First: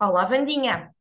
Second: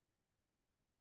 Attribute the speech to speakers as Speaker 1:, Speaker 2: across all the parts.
Speaker 1: Olá, Vandinha.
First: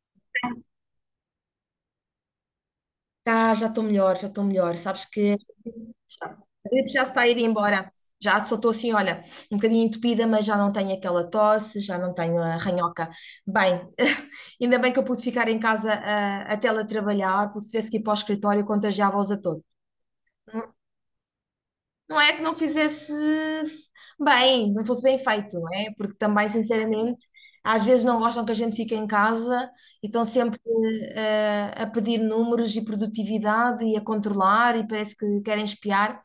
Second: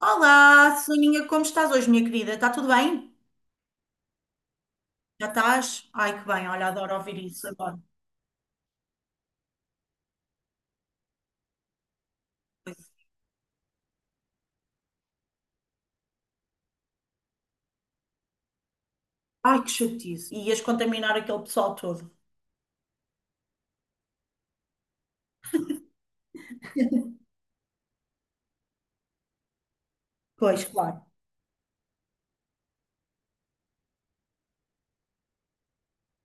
Speaker 2: Olá, Soninha, como estás hoje, minha querida? Está tudo bem?
Speaker 1: Tá, já estou melhor, já estou melhor. Sabes
Speaker 2: Já
Speaker 1: que
Speaker 2: estás? Ai, que
Speaker 1: está.
Speaker 2: bem,
Speaker 1: A
Speaker 2: olha,
Speaker 1: gripe
Speaker 2: adoro
Speaker 1: já se
Speaker 2: ouvir
Speaker 1: está a ir
Speaker 2: isso agora.
Speaker 1: embora. Já só estou assim, olha, um bocadinho entupida, mas já não tenho aquela tosse, já não tenho a
Speaker 2: Pois.
Speaker 1: ranhoca. Bem, ainda bem que eu pude ficar em casa a teletrabalhar, porque se tivesse que ir para o escritório, contagiava-os a todos.
Speaker 2: Ai, que chatice. E ias contaminar aquele pessoal todo.
Speaker 1: Não é que não fizesse bem, não fosse bem feito, não é? Porque também, sinceramente, às vezes não gostam que a gente fique em casa e estão sempre
Speaker 2: Pois, claro,
Speaker 1: a pedir números e produtividade e a controlar e parece que querem espiar,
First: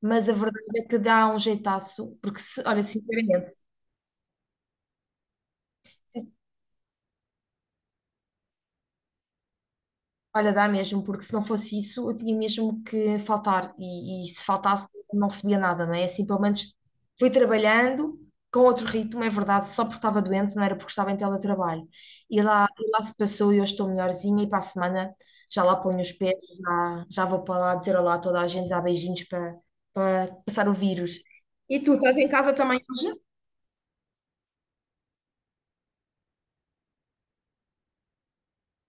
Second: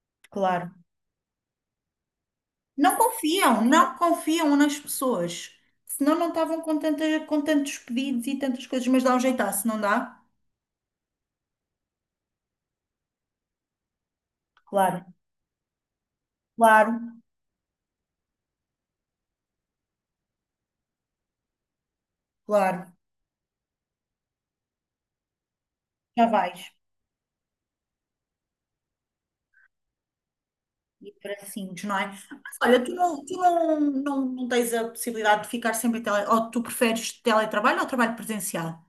Speaker 1: mas a verdade
Speaker 2: claro.
Speaker 1: é que dá um jeitaço, porque se, olha,
Speaker 2: Não
Speaker 1: sinceramente,
Speaker 2: confiam, não confiam nas pessoas. Senão não estavam com, tanta, com tantos pedidos e tantas coisas, mas dá um jeitar, se não dá?
Speaker 1: olha, dá mesmo, porque se não fosse isso, eu tinha mesmo que faltar. E se faltasse,
Speaker 2: Claro,
Speaker 1: não recebia nada, não é? É assim, pelo menos
Speaker 2: claro,
Speaker 1: fui trabalhando com outro ritmo, é verdade, só porque estava doente, não era porque estava em teletrabalho.
Speaker 2: claro.
Speaker 1: E lá se passou e eu estou melhorzinha. E para a semana já lá ponho os
Speaker 2: Já
Speaker 1: pés,
Speaker 2: vais.
Speaker 1: já, já vou para lá dizer olá a toda a gente, dar beijinhos para, para passar o
Speaker 2: E
Speaker 1: vírus. E
Speaker 2: tracinhos,
Speaker 1: tu,
Speaker 2: não é?
Speaker 1: estás em casa
Speaker 2: Mas
Speaker 1: também
Speaker 2: olha, tu
Speaker 1: hoje?
Speaker 2: não, tu não, não, não tens a possibilidade de ficar sempre em Ou tu preferes teletrabalho ou trabalho presencial?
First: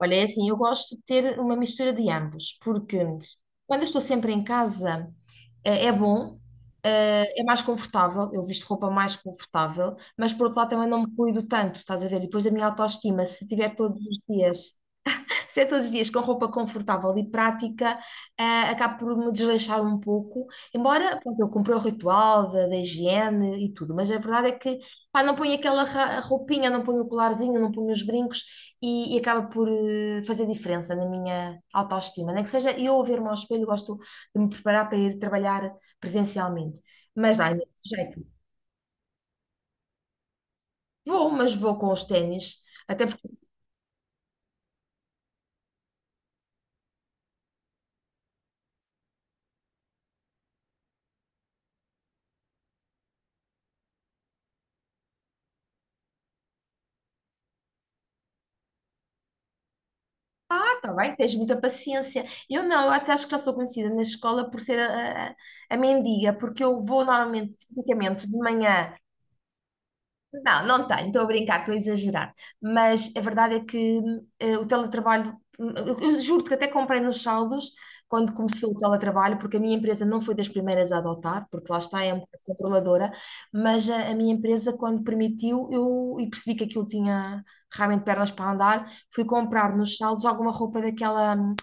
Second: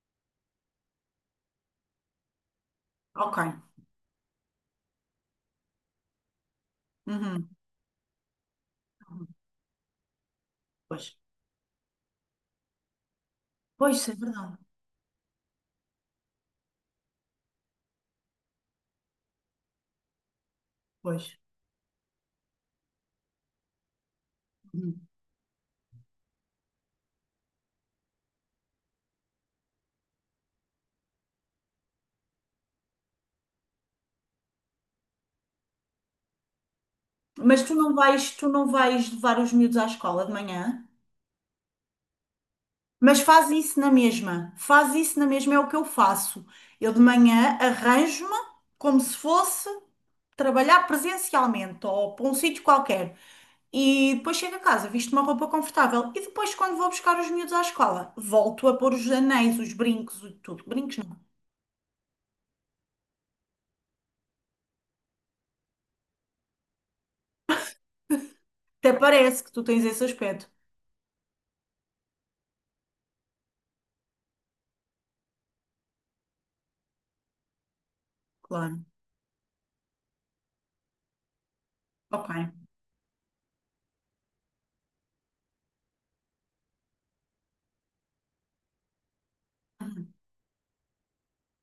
Speaker 1: Olha, é assim, eu gosto de ter uma mistura de ambos, porque
Speaker 2: Ok.
Speaker 1: quando eu estou sempre em casa, é bom, é
Speaker 2: Uhum.
Speaker 1: mais confortável, eu visto roupa mais
Speaker 2: Uhum.
Speaker 1: confortável, mas por outro lado também não
Speaker 2: Pois.
Speaker 1: me cuido tanto, estás a ver? E depois a minha autoestima, se tiver
Speaker 2: Pois,
Speaker 1: todos
Speaker 2: isso é
Speaker 1: os
Speaker 2: verdade.
Speaker 1: dias ser todos os dias com roupa confortável e prática, acabo por me desleixar um pouco, embora
Speaker 2: Pois.
Speaker 1: pronto, eu cumpra o ritual da higiene e tudo, mas a verdade é que
Speaker 2: Uhum.
Speaker 1: pá, não ponho aquela roupinha, não ponho o colarzinho, não ponho os brincos e acaba por fazer diferença na minha autoestima. Nem que seja eu a ver-me ao espelho, gosto de me preparar para ir trabalhar presencialmente, mas dá
Speaker 2: Mas
Speaker 1: imenso
Speaker 2: tu não
Speaker 1: jeito.
Speaker 2: vais, tu não vais levar os miúdos à escola de manhã?
Speaker 1: Vou, mas vou com os ténis, até
Speaker 2: Mas faz isso na mesma. Faz isso na mesma, é o que eu faço. Eu de manhã arranjo-me como se fosse trabalhar presencialmente ou para um sítio qualquer. E depois chego a casa, visto uma roupa confortável. E depois, quando vou buscar os miúdos à escola, volto a pôr os anéis, os brincos, tudo.
Speaker 1: ah, tá
Speaker 2: Brincos
Speaker 1: bem,
Speaker 2: não.
Speaker 1: tens muita paciência. Eu não, eu até acho que já sou conhecida na escola por ser a mendiga, porque eu vou normalmente, tipicamente, de
Speaker 2: Até
Speaker 1: manhã
Speaker 2: parece que tu tens esse aspecto.
Speaker 1: não, não tenho, estou a brincar, estou a exagerar. Mas a verdade é que o teletrabalho, eu juro-te que até comprei nos saldos quando começou o
Speaker 2: Claro.
Speaker 1: teletrabalho, porque a minha empresa não foi das primeiras a adotar, porque lá está, é um
Speaker 2: Ok.
Speaker 1: bocado controladora, mas a minha empresa, quando permitiu, eu e percebi que aquilo tinha realmente pernas para andar, fui comprar nos
Speaker 2: Uhum.
Speaker 1: saldos alguma roupa daquela hum,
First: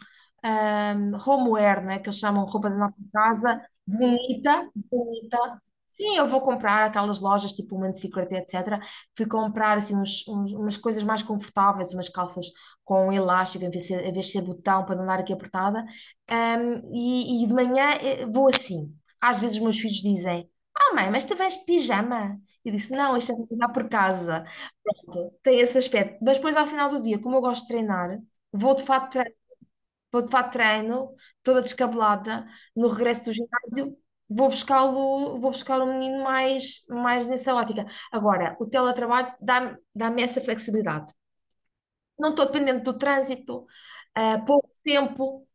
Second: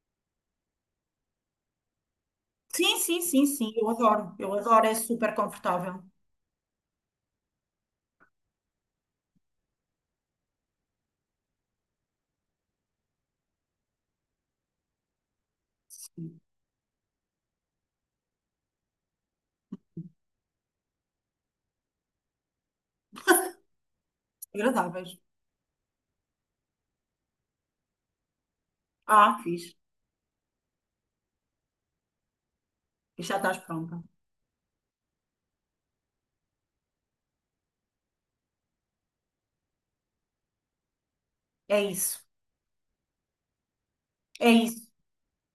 Speaker 1: hum, homeware, né, que eles chamam roupa da nossa
Speaker 2: Sim, sim, sim,
Speaker 1: casa,
Speaker 2: sim, eu adoro, eu
Speaker 1: bonita,
Speaker 2: adoro, é super
Speaker 1: bonita.
Speaker 2: confortável.
Speaker 1: Sim, eu vou comprar aquelas lojas tipo Human Secret, etc. Fui comprar assim uns, umas coisas mais confortáveis, umas calças com elástico em vez de ser, em vez de ser botão para não dar aqui apertada.
Speaker 2: Sim,
Speaker 1: E de manhã vou assim. Às vezes os meus filhos dizem: Ah, mãe, mas tu vens de pijama? Eu disse: Não, isto é para treinar por casa.
Speaker 2: agradáveis.
Speaker 1: Tem esse aspecto. Mas depois, ao final do dia, como eu gosto de treinar, vou de fato,
Speaker 2: Ah, fiz.
Speaker 1: vou para treino, toda descabelada, no
Speaker 2: E
Speaker 1: regresso do
Speaker 2: já estás pronta.
Speaker 1: ginásio, vou buscá-lo, vou buscar o menino mais, mais nessa ótica. Agora, o teletrabalho dá-me essa flexibilidade.
Speaker 2: É isso,
Speaker 1: Não estou dependente do trânsito,
Speaker 2: é
Speaker 1: pouco
Speaker 2: isso.
Speaker 1: tempo,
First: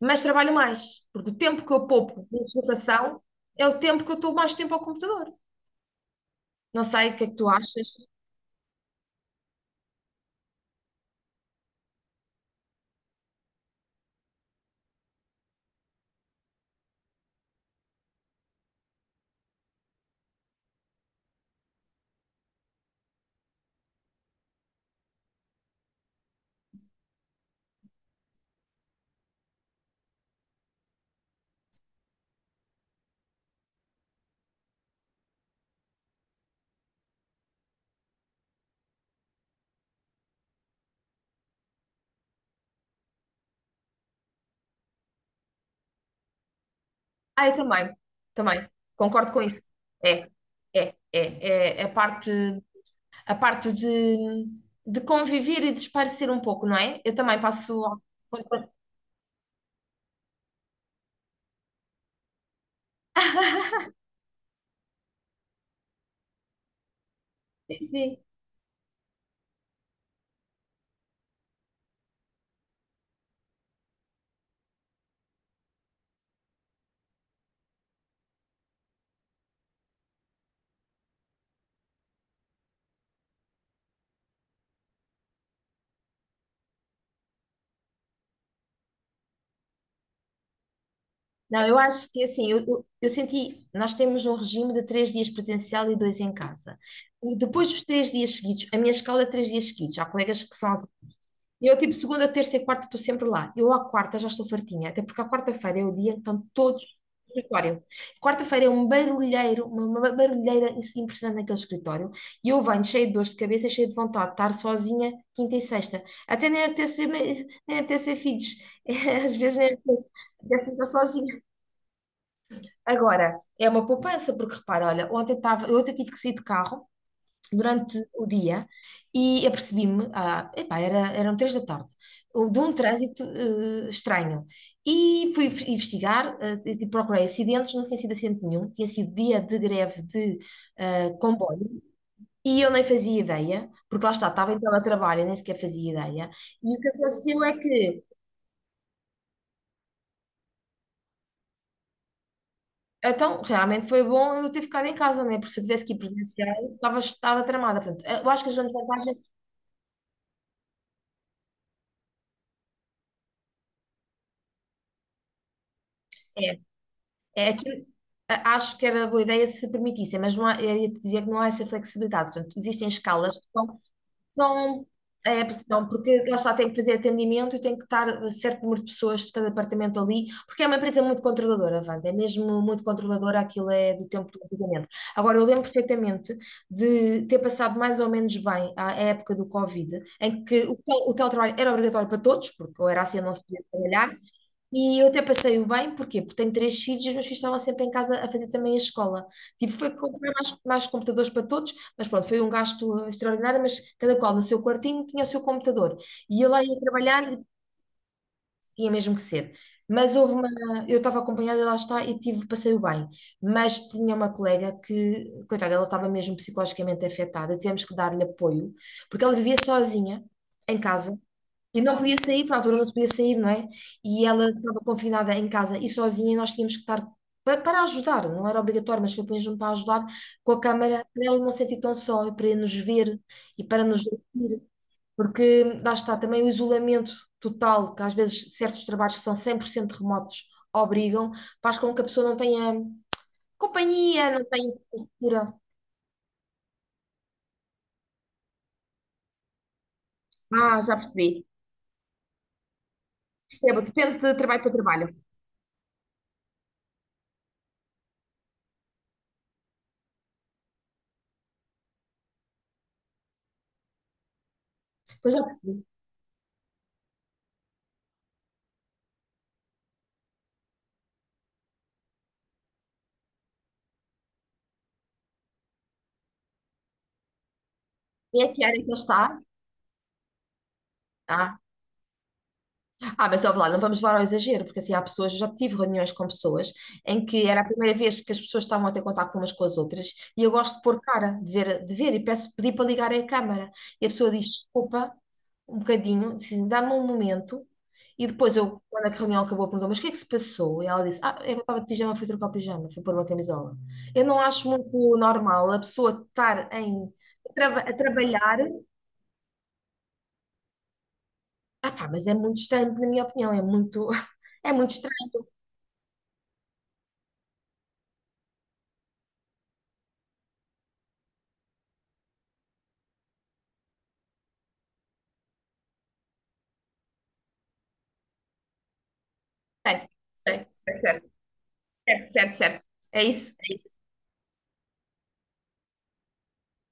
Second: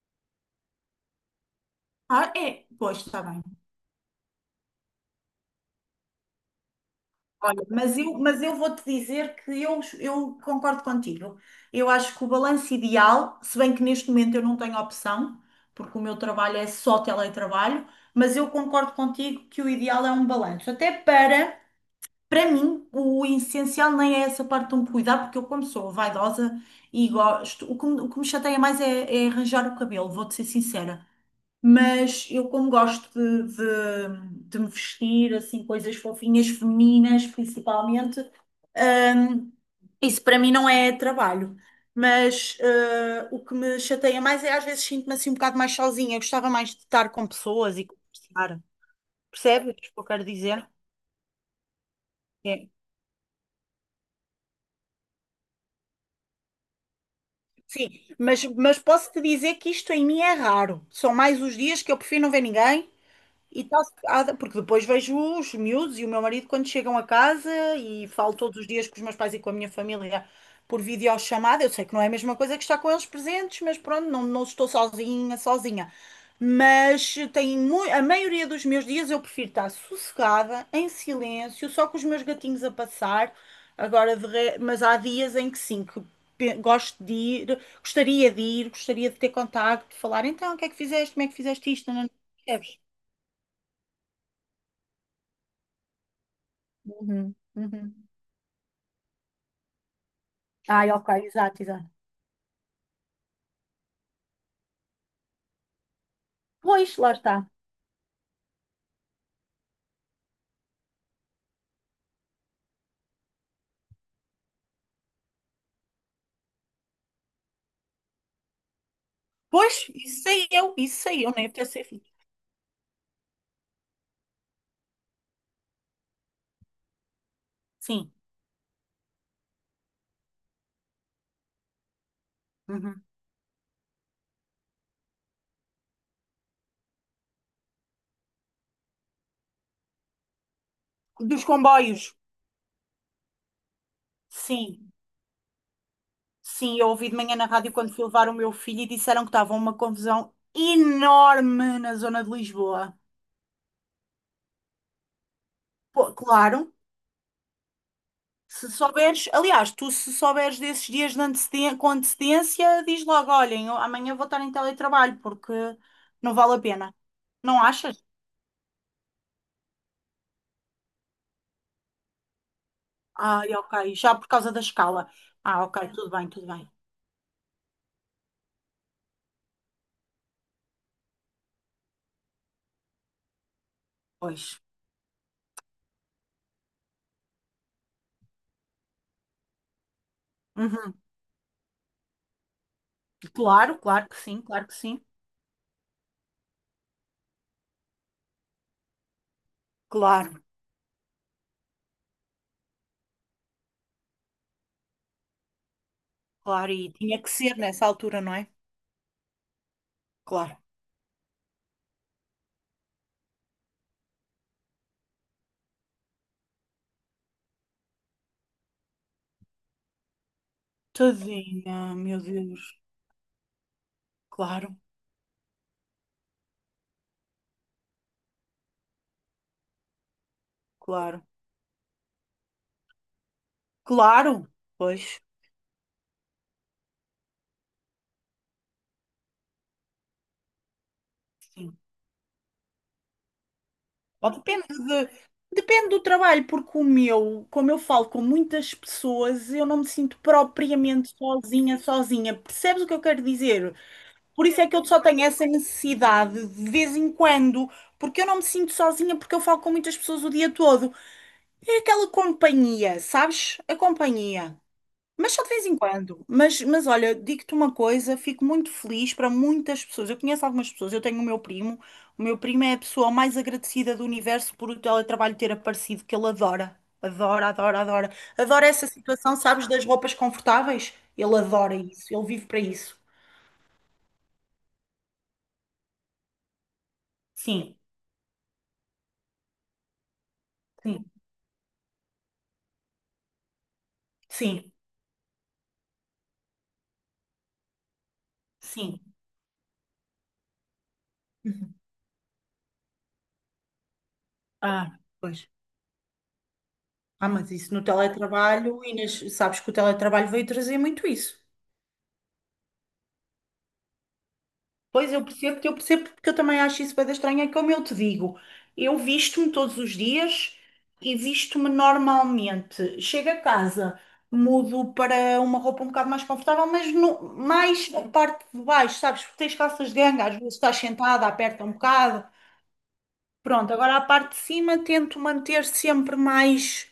Speaker 1: mas trabalho mais, porque o tempo que eu poupo
Speaker 2: Ah,
Speaker 1: de
Speaker 2: é, pois,
Speaker 1: deslocação
Speaker 2: está bem.
Speaker 1: é o tempo que eu estou mais tempo ao computador. Não sei o que é que tu
Speaker 2: Olha, mas
Speaker 1: achas.
Speaker 2: eu, mas eu vou-te dizer que eu concordo contigo. Eu acho que o balanço ideal, se bem que neste momento eu não tenho opção, porque o meu trabalho é só teletrabalho, mas eu concordo contigo que o ideal é um balanço. Até para. Para mim, o essencial nem é essa parte de me cuidar, porque eu, como sou vaidosa e gosto, o que me chateia mais é, é arranjar o cabelo, vou-te ser sincera. Mas eu, como gosto de me vestir, assim, coisas fofinhas, femininas, principalmente, hum, isso para mim não é trabalho. Mas o que me chateia mais é às vezes sinto-me assim um bocado mais sozinha. Eu gostava mais de estar com
Speaker 1: Ah, eu
Speaker 2: pessoas e
Speaker 1: também,
Speaker 2: conversar.
Speaker 1: também, concordo com isso.
Speaker 2: Percebes o que eu quero
Speaker 1: É,
Speaker 2: dizer?
Speaker 1: é, é, é a parte, a parte de conviver e de esparecer um pouco, não é? Eu também passo
Speaker 2: Sim,
Speaker 1: ao-
Speaker 2: mas posso te dizer que isto em mim é raro. São mais os dias que eu prefiro não ver ninguém e tá, porque depois vejo os miúdos e o meu marido quando chegam a casa e
Speaker 1: sim.
Speaker 2: falo todos os dias com os meus pais e com a minha família por videochamada. Eu sei que não é a mesma coisa que estar com eles presentes, mas pronto, não, não estou sozinha, sozinha. Mas a maioria dos meus dias eu prefiro estar sossegada, em silêncio, só com os meus gatinhos a passar. Agora, mas há dias em que sim, que gosto de ir, gostaria de ir, gostaria de ter contacto, de falar, então, o que é que fizeste, como é que
Speaker 1: Não,
Speaker 2: fizeste
Speaker 1: eu
Speaker 2: isto? Não, não,
Speaker 1: acho
Speaker 2: não,
Speaker 1: que assim, eu senti, nós temos um regime de três dias presencial e dois em casa.
Speaker 2: uhum,
Speaker 1: E depois dos
Speaker 2: uhum.
Speaker 1: três dias seguidos, a minha escola é três dias seguidos. Há colegas que são
Speaker 2: Ai, ok, exato,
Speaker 1: e eu,
Speaker 2: exato.
Speaker 1: tipo, segunda, terça e quarta estou sempre lá. Eu, à quarta, já estou fartinha, até porque à quarta-feira é o dia em que estão todos
Speaker 2: Pois, lá
Speaker 1: no
Speaker 2: está.
Speaker 1: escritório. Quarta-feira é um barulheiro, uma barulheira impressionante naquele escritório. E eu venho cheia de dores de cabeça, e cheia de vontade de estar sozinha quinta e sexta. Até nem apetece ver, nem apetece ver filhos. Às vezes nem
Speaker 2: Pois,
Speaker 1: apetece apetece estar
Speaker 2: isso sei eu,
Speaker 1: sozinha.
Speaker 2: nem até ser filho.
Speaker 1: Agora, é uma poupança, porque repara, olha, ontem, estava eu ontem tive que sair de carro durante
Speaker 2: Sim.
Speaker 1: o dia e apercebi-me, ah, epá, era, eram três da tarde, o- de um
Speaker 2: Uhum.
Speaker 1: trânsito estranho. E fui investigar, e procurei acidentes, não tinha sido acidente nenhum, tinha sido dia de greve de
Speaker 2: Dos
Speaker 1: comboio.
Speaker 2: comboios.
Speaker 1: E eu nem fazia ideia, porque lá está, estava em
Speaker 2: Sim,
Speaker 1: teletrabalho, eu nem sequer fazia ideia. E
Speaker 2: sim,
Speaker 1: o que
Speaker 2: eu ouvi de manhã
Speaker 1: aconteceu
Speaker 2: na
Speaker 1: é
Speaker 2: rádio quando
Speaker 1: que,
Speaker 2: fui levar o meu filho e disseram que estava uma confusão enorme na zona de Lisboa.
Speaker 1: então, realmente foi bom eu ter ficado em casa, né? Porque se eu tivesse que ir
Speaker 2: Pô,
Speaker 1: presencial,
Speaker 2: claro,
Speaker 1: estava, estava tramada. Portanto, eu acho que as
Speaker 2: se
Speaker 1: grandes
Speaker 2: souberes,
Speaker 1: vantagens
Speaker 2: aliás, tu se souberes desses dias de antecedência, com antecedência, diz logo, olhem, eu amanhã vou estar em teletrabalho porque não vale
Speaker 1: é
Speaker 2: a pena.
Speaker 1: É
Speaker 2: Não
Speaker 1: que,
Speaker 2: achas?
Speaker 1: acho que era boa ideia se permitissem, mas não há, eu ia te dizer que não há essa flexibilidade. Portanto, existem escalas que
Speaker 2: Ai,
Speaker 1: são,
Speaker 2: ok. Já por causa da
Speaker 1: são,
Speaker 2: escala. Ah, ok, tudo
Speaker 1: porque
Speaker 2: bem,
Speaker 1: lá
Speaker 2: tudo
Speaker 1: está, tem
Speaker 2: bem.
Speaker 1: que fazer atendimento e tem que estar certo número de pessoas de cada apartamento ali, porque é uma empresa muito controladora, Wanda, é mesmo muito controladora, aquilo é do tempo do
Speaker 2: Pois.
Speaker 1: antigamente. Agora, eu lembro perfeitamente de ter passado mais ou menos bem a época do Covid, em que
Speaker 2: Uhum.
Speaker 1: o teletrabalho era obrigatório para todos, porque ou era assim ou não se podia
Speaker 2: Claro, claro
Speaker 1: trabalhar,
Speaker 2: que sim, claro que
Speaker 1: e
Speaker 2: sim.
Speaker 1: eu até passei o bem, porquê? Porque tenho três filhos e os meus filhos estavam sempre em casa a fazer também a escola. Tive foi que comprar
Speaker 2: Claro,
Speaker 1: mais, mais computadores para todos, mas pronto, foi um gasto extraordinário, mas cada qual no seu quartinho tinha o seu computador. E eu lá
Speaker 2: claro.
Speaker 1: ia
Speaker 2: E tinha que
Speaker 1: trabalhar, e
Speaker 2: ser nessa altura, não é?
Speaker 1: tinha mesmo que ser. Mas houve uma,
Speaker 2: Claro.
Speaker 1: eu estava acompanhada, lá está, e tive, passei o bem. Mas tinha uma colega que, coitada, ela estava mesmo psicologicamente afetada, tivemos que dar-lhe apoio, porque ela vivia sozinha em casa e
Speaker 2: Tadinha,
Speaker 1: não podia
Speaker 2: meu
Speaker 1: sair, para a altura
Speaker 2: Deus.
Speaker 1: não se podia sair, não é? E ela
Speaker 2: Claro,
Speaker 1: estava confinada em casa e sozinha, e nós tínhamos que estar para ajudar, não era obrigatório, mas foi mesmo para ajudar com a câmara,
Speaker 2: claro.
Speaker 1: para ela não se sentir tão só, e para nos ver e para nos
Speaker 2: Claro,
Speaker 1: ouvir,
Speaker 2: pois.
Speaker 1: porque lá está também o isolamento total, que às vezes certos trabalhos que são 100% remotos obrigam,
Speaker 2: Sim.
Speaker 1: faz com que a pessoa não tenha
Speaker 2: Ou
Speaker 1: companhia, não tenha cultura.
Speaker 2: depende do trabalho, porque o meu, como eu falo com muitas pessoas, eu não me sinto
Speaker 1: Ah, já
Speaker 2: propriamente
Speaker 1: percebi.
Speaker 2: sozinha, sozinha. Percebes o que eu quero dizer?
Speaker 1: Percebo, depende de
Speaker 2: Por isso
Speaker 1: trabalho
Speaker 2: é
Speaker 1: para
Speaker 2: que eu só
Speaker 1: trabalho.
Speaker 2: tenho essa necessidade de vez em quando, porque eu não me sinto sozinha, porque eu falo com muitas pessoas o dia todo. É aquela companhia, sabes? A companhia. Mas
Speaker 1: Pois já
Speaker 2: só de vez em
Speaker 1: percebi.
Speaker 2: quando. Mas olha, digo-te uma coisa, fico muito feliz para muitas pessoas. Eu conheço algumas pessoas, eu tenho o meu primo. O meu primo é a pessoa mais agradecida do universo por o teletrabalho ter aparecido, que ele adora. Adora, adora, adora.
Speaker 1: E que
Speaker 2: Adora
Speaker 1: área
Speaker 2: essa
Speaker 1: que ele está?
Speaker 2: situação, sabes, das roupas confortáveis. Ele
Speaker 1: Ah.
Speaker 2: adora isso, ele vive para isso.
Speaker 1: Ah, mas ouve lá, não vamos levar ao exagero, porque assim há pessoas, eu já tive reuniões com pessoas em que era a
Speaker 2: Sim,
Speaker 1: primeira vez que as pessoas estavam a ter contacto umas com as outras e eu gosto de pôr
Speaker 2: sim,
Speaker 1: cara, de ver e peço, pedi para ligarem a câmara. E a pessoa diz
Speaker 2: sim.
Speaker 1: desculpa, um bocadinho, assim, dá-me um momento. E depois eu,
Speaker 2: Sim.
Speaker 1: quando a reunião acabou, perguntou, mas o que é que se passou? E ela disse, ah, eu
Speaker 2: Uhum.
Speaker 1: estava de pijama, fui trocar o pijama, fui pôr uma camisola. Eu não acho
Speaker 2: Ah,
Speaker 1: muito
Speaker 2: pois.
Speaker 1: normal a pessoa estar em,
Speaker 2: Ah, mas isso no
Speaker 1: a trabalhar,
Speaker 2: teletrabalho, Inês, sabes que o teletrabalho veio trazer muito isso.
Speaker 1: ah pá, mas é muito estranho, na minha opinião, é muito, é muito
Speaker 2: Pois
Speaker 1: estranho.
Speaker 2: eu percebo porque eu também acho isso bem estranho, é como eu te digo, eu visto-me todos os dias e visto-me normalmente. Chego a casa, mudo para uma roupa um bocado mais confortável, mas no, mais a parte de baixo, sabes? Porque tens calças de
Speaker 1: Sei,
Speaker 2: ganga, às vezes
Speaker 1: sei,
Speaker 2: estás
Speaker 1: sei,
Speaker 2: sentada,
Speaker 1: certo,
Speaker 2: aperta um bocado.
Speaker 1: certo. É isso,
Speaker 2: Pronto,
Speaker 1: é isso.
Speaker 2: agora a parte de cima tento manter sempre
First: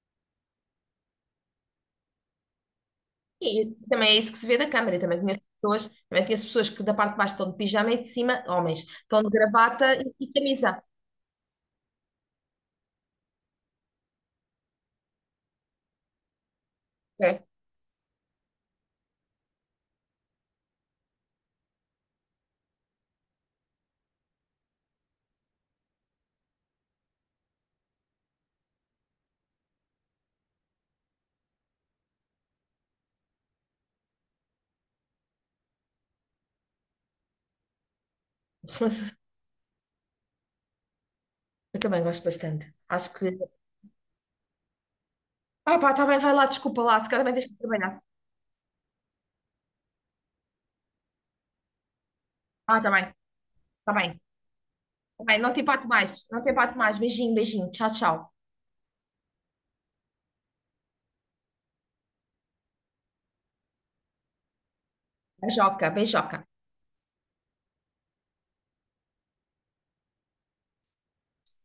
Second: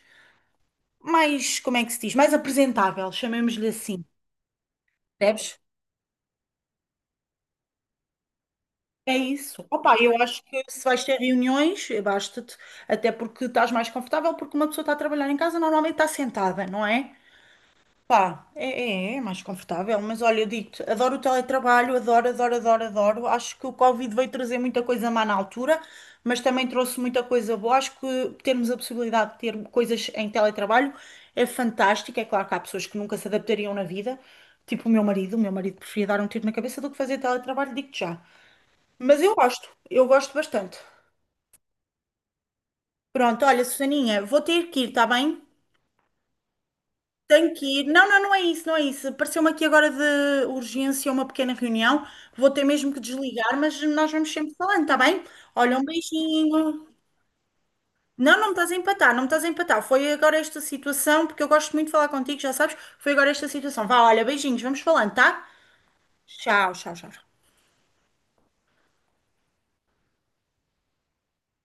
Speaker 2: mais, como é que se diz? Mais apresentável,
Speaker 1: E
Speaker 2: chamemos-lhe assim.
Speaker 1: também é isso que se vê da câmara. Eu
Speaker 2: Percebes?
Speaker 1: também conheço pessoas que da parte de baixo estão de pijama e de cima, homens,
Speaker 2: É
Speaker 1: estão de
Speaker 2: isso.
Speaker 1: gravata
Speaker 2: Opa, eu
Speaker 1: e
Speaker 2: acho que
Speaker 1: camisa.
Speaker 2: se vais ter reuniões, basta-te, até porque estás mais confortável, porque uma pessoa está a trabalhar em casa, normalmente está sentada, não é?
Speaker 1: É.
Speaker 2: Pá, é mais confortável, mas olha, eu digo-te, adoro o teletrabalho, adoro, adoro, adoro, adoro. Acho que o Covid veio trazer muita coisa má na altura, mas também trouxe muita coisa boa. Acho que termos a possibilidade de ter coisas em teletrabalho é fantástico. É claro que há pessoas que nunca se adaptariam na vida, tipo o meu marido. O meu marido preferia dar um tiro na cabeça do que fazer teletrabalho, digo-te já. Mas eu gosto, eu gosto bastante.
Speaker 1: Eu também gosto bastante. Acho que.
Speaker 2: Pronto, olha, Susaninha, vou ter que ir, está bem?
Speaker 1: Ah, pá, está bem, vai lá, desculpa lá, se calhar também tens
Speaker 2: Tenho
Speaker 1: que
Speaker 2: que ir.
Speaker 1: trabalhar.
Speaker 2: Não, não é isso, não é isso. Pareceu-me aqui agora de urgência uma pequena reunião. Vou ter
Speaker 1: Ah, está
Speaker 2: mesmo que
Speaker 1: bem,
Speaker 2: desligar, mas
Speaker 1: está
Speaker 2: nós
Speaker 1: bem,
Speaker 2: vamos sempre falando, está
Speaker 1: está
Speaker 2: bem?
Speaker 1: bem,
Speaker 2: Olha, um
Speaker 1: não te empato
Speaker 2: beijinho.
Speaker 1: mais. Beijinho, beijinho, tchau, tchau.
Speaker 2: Não, não me estás a empatar, não me estás a empatar. Foi agora esta situação, porque eu gosto muito de falar contigo, já sabes. Foi agora esta situação. Vá, olha, beijinhos, vamos falando, tá?
Speaker 1: Beijoca, beijoca.
Speaker 2: Tchau, tchau, tchau.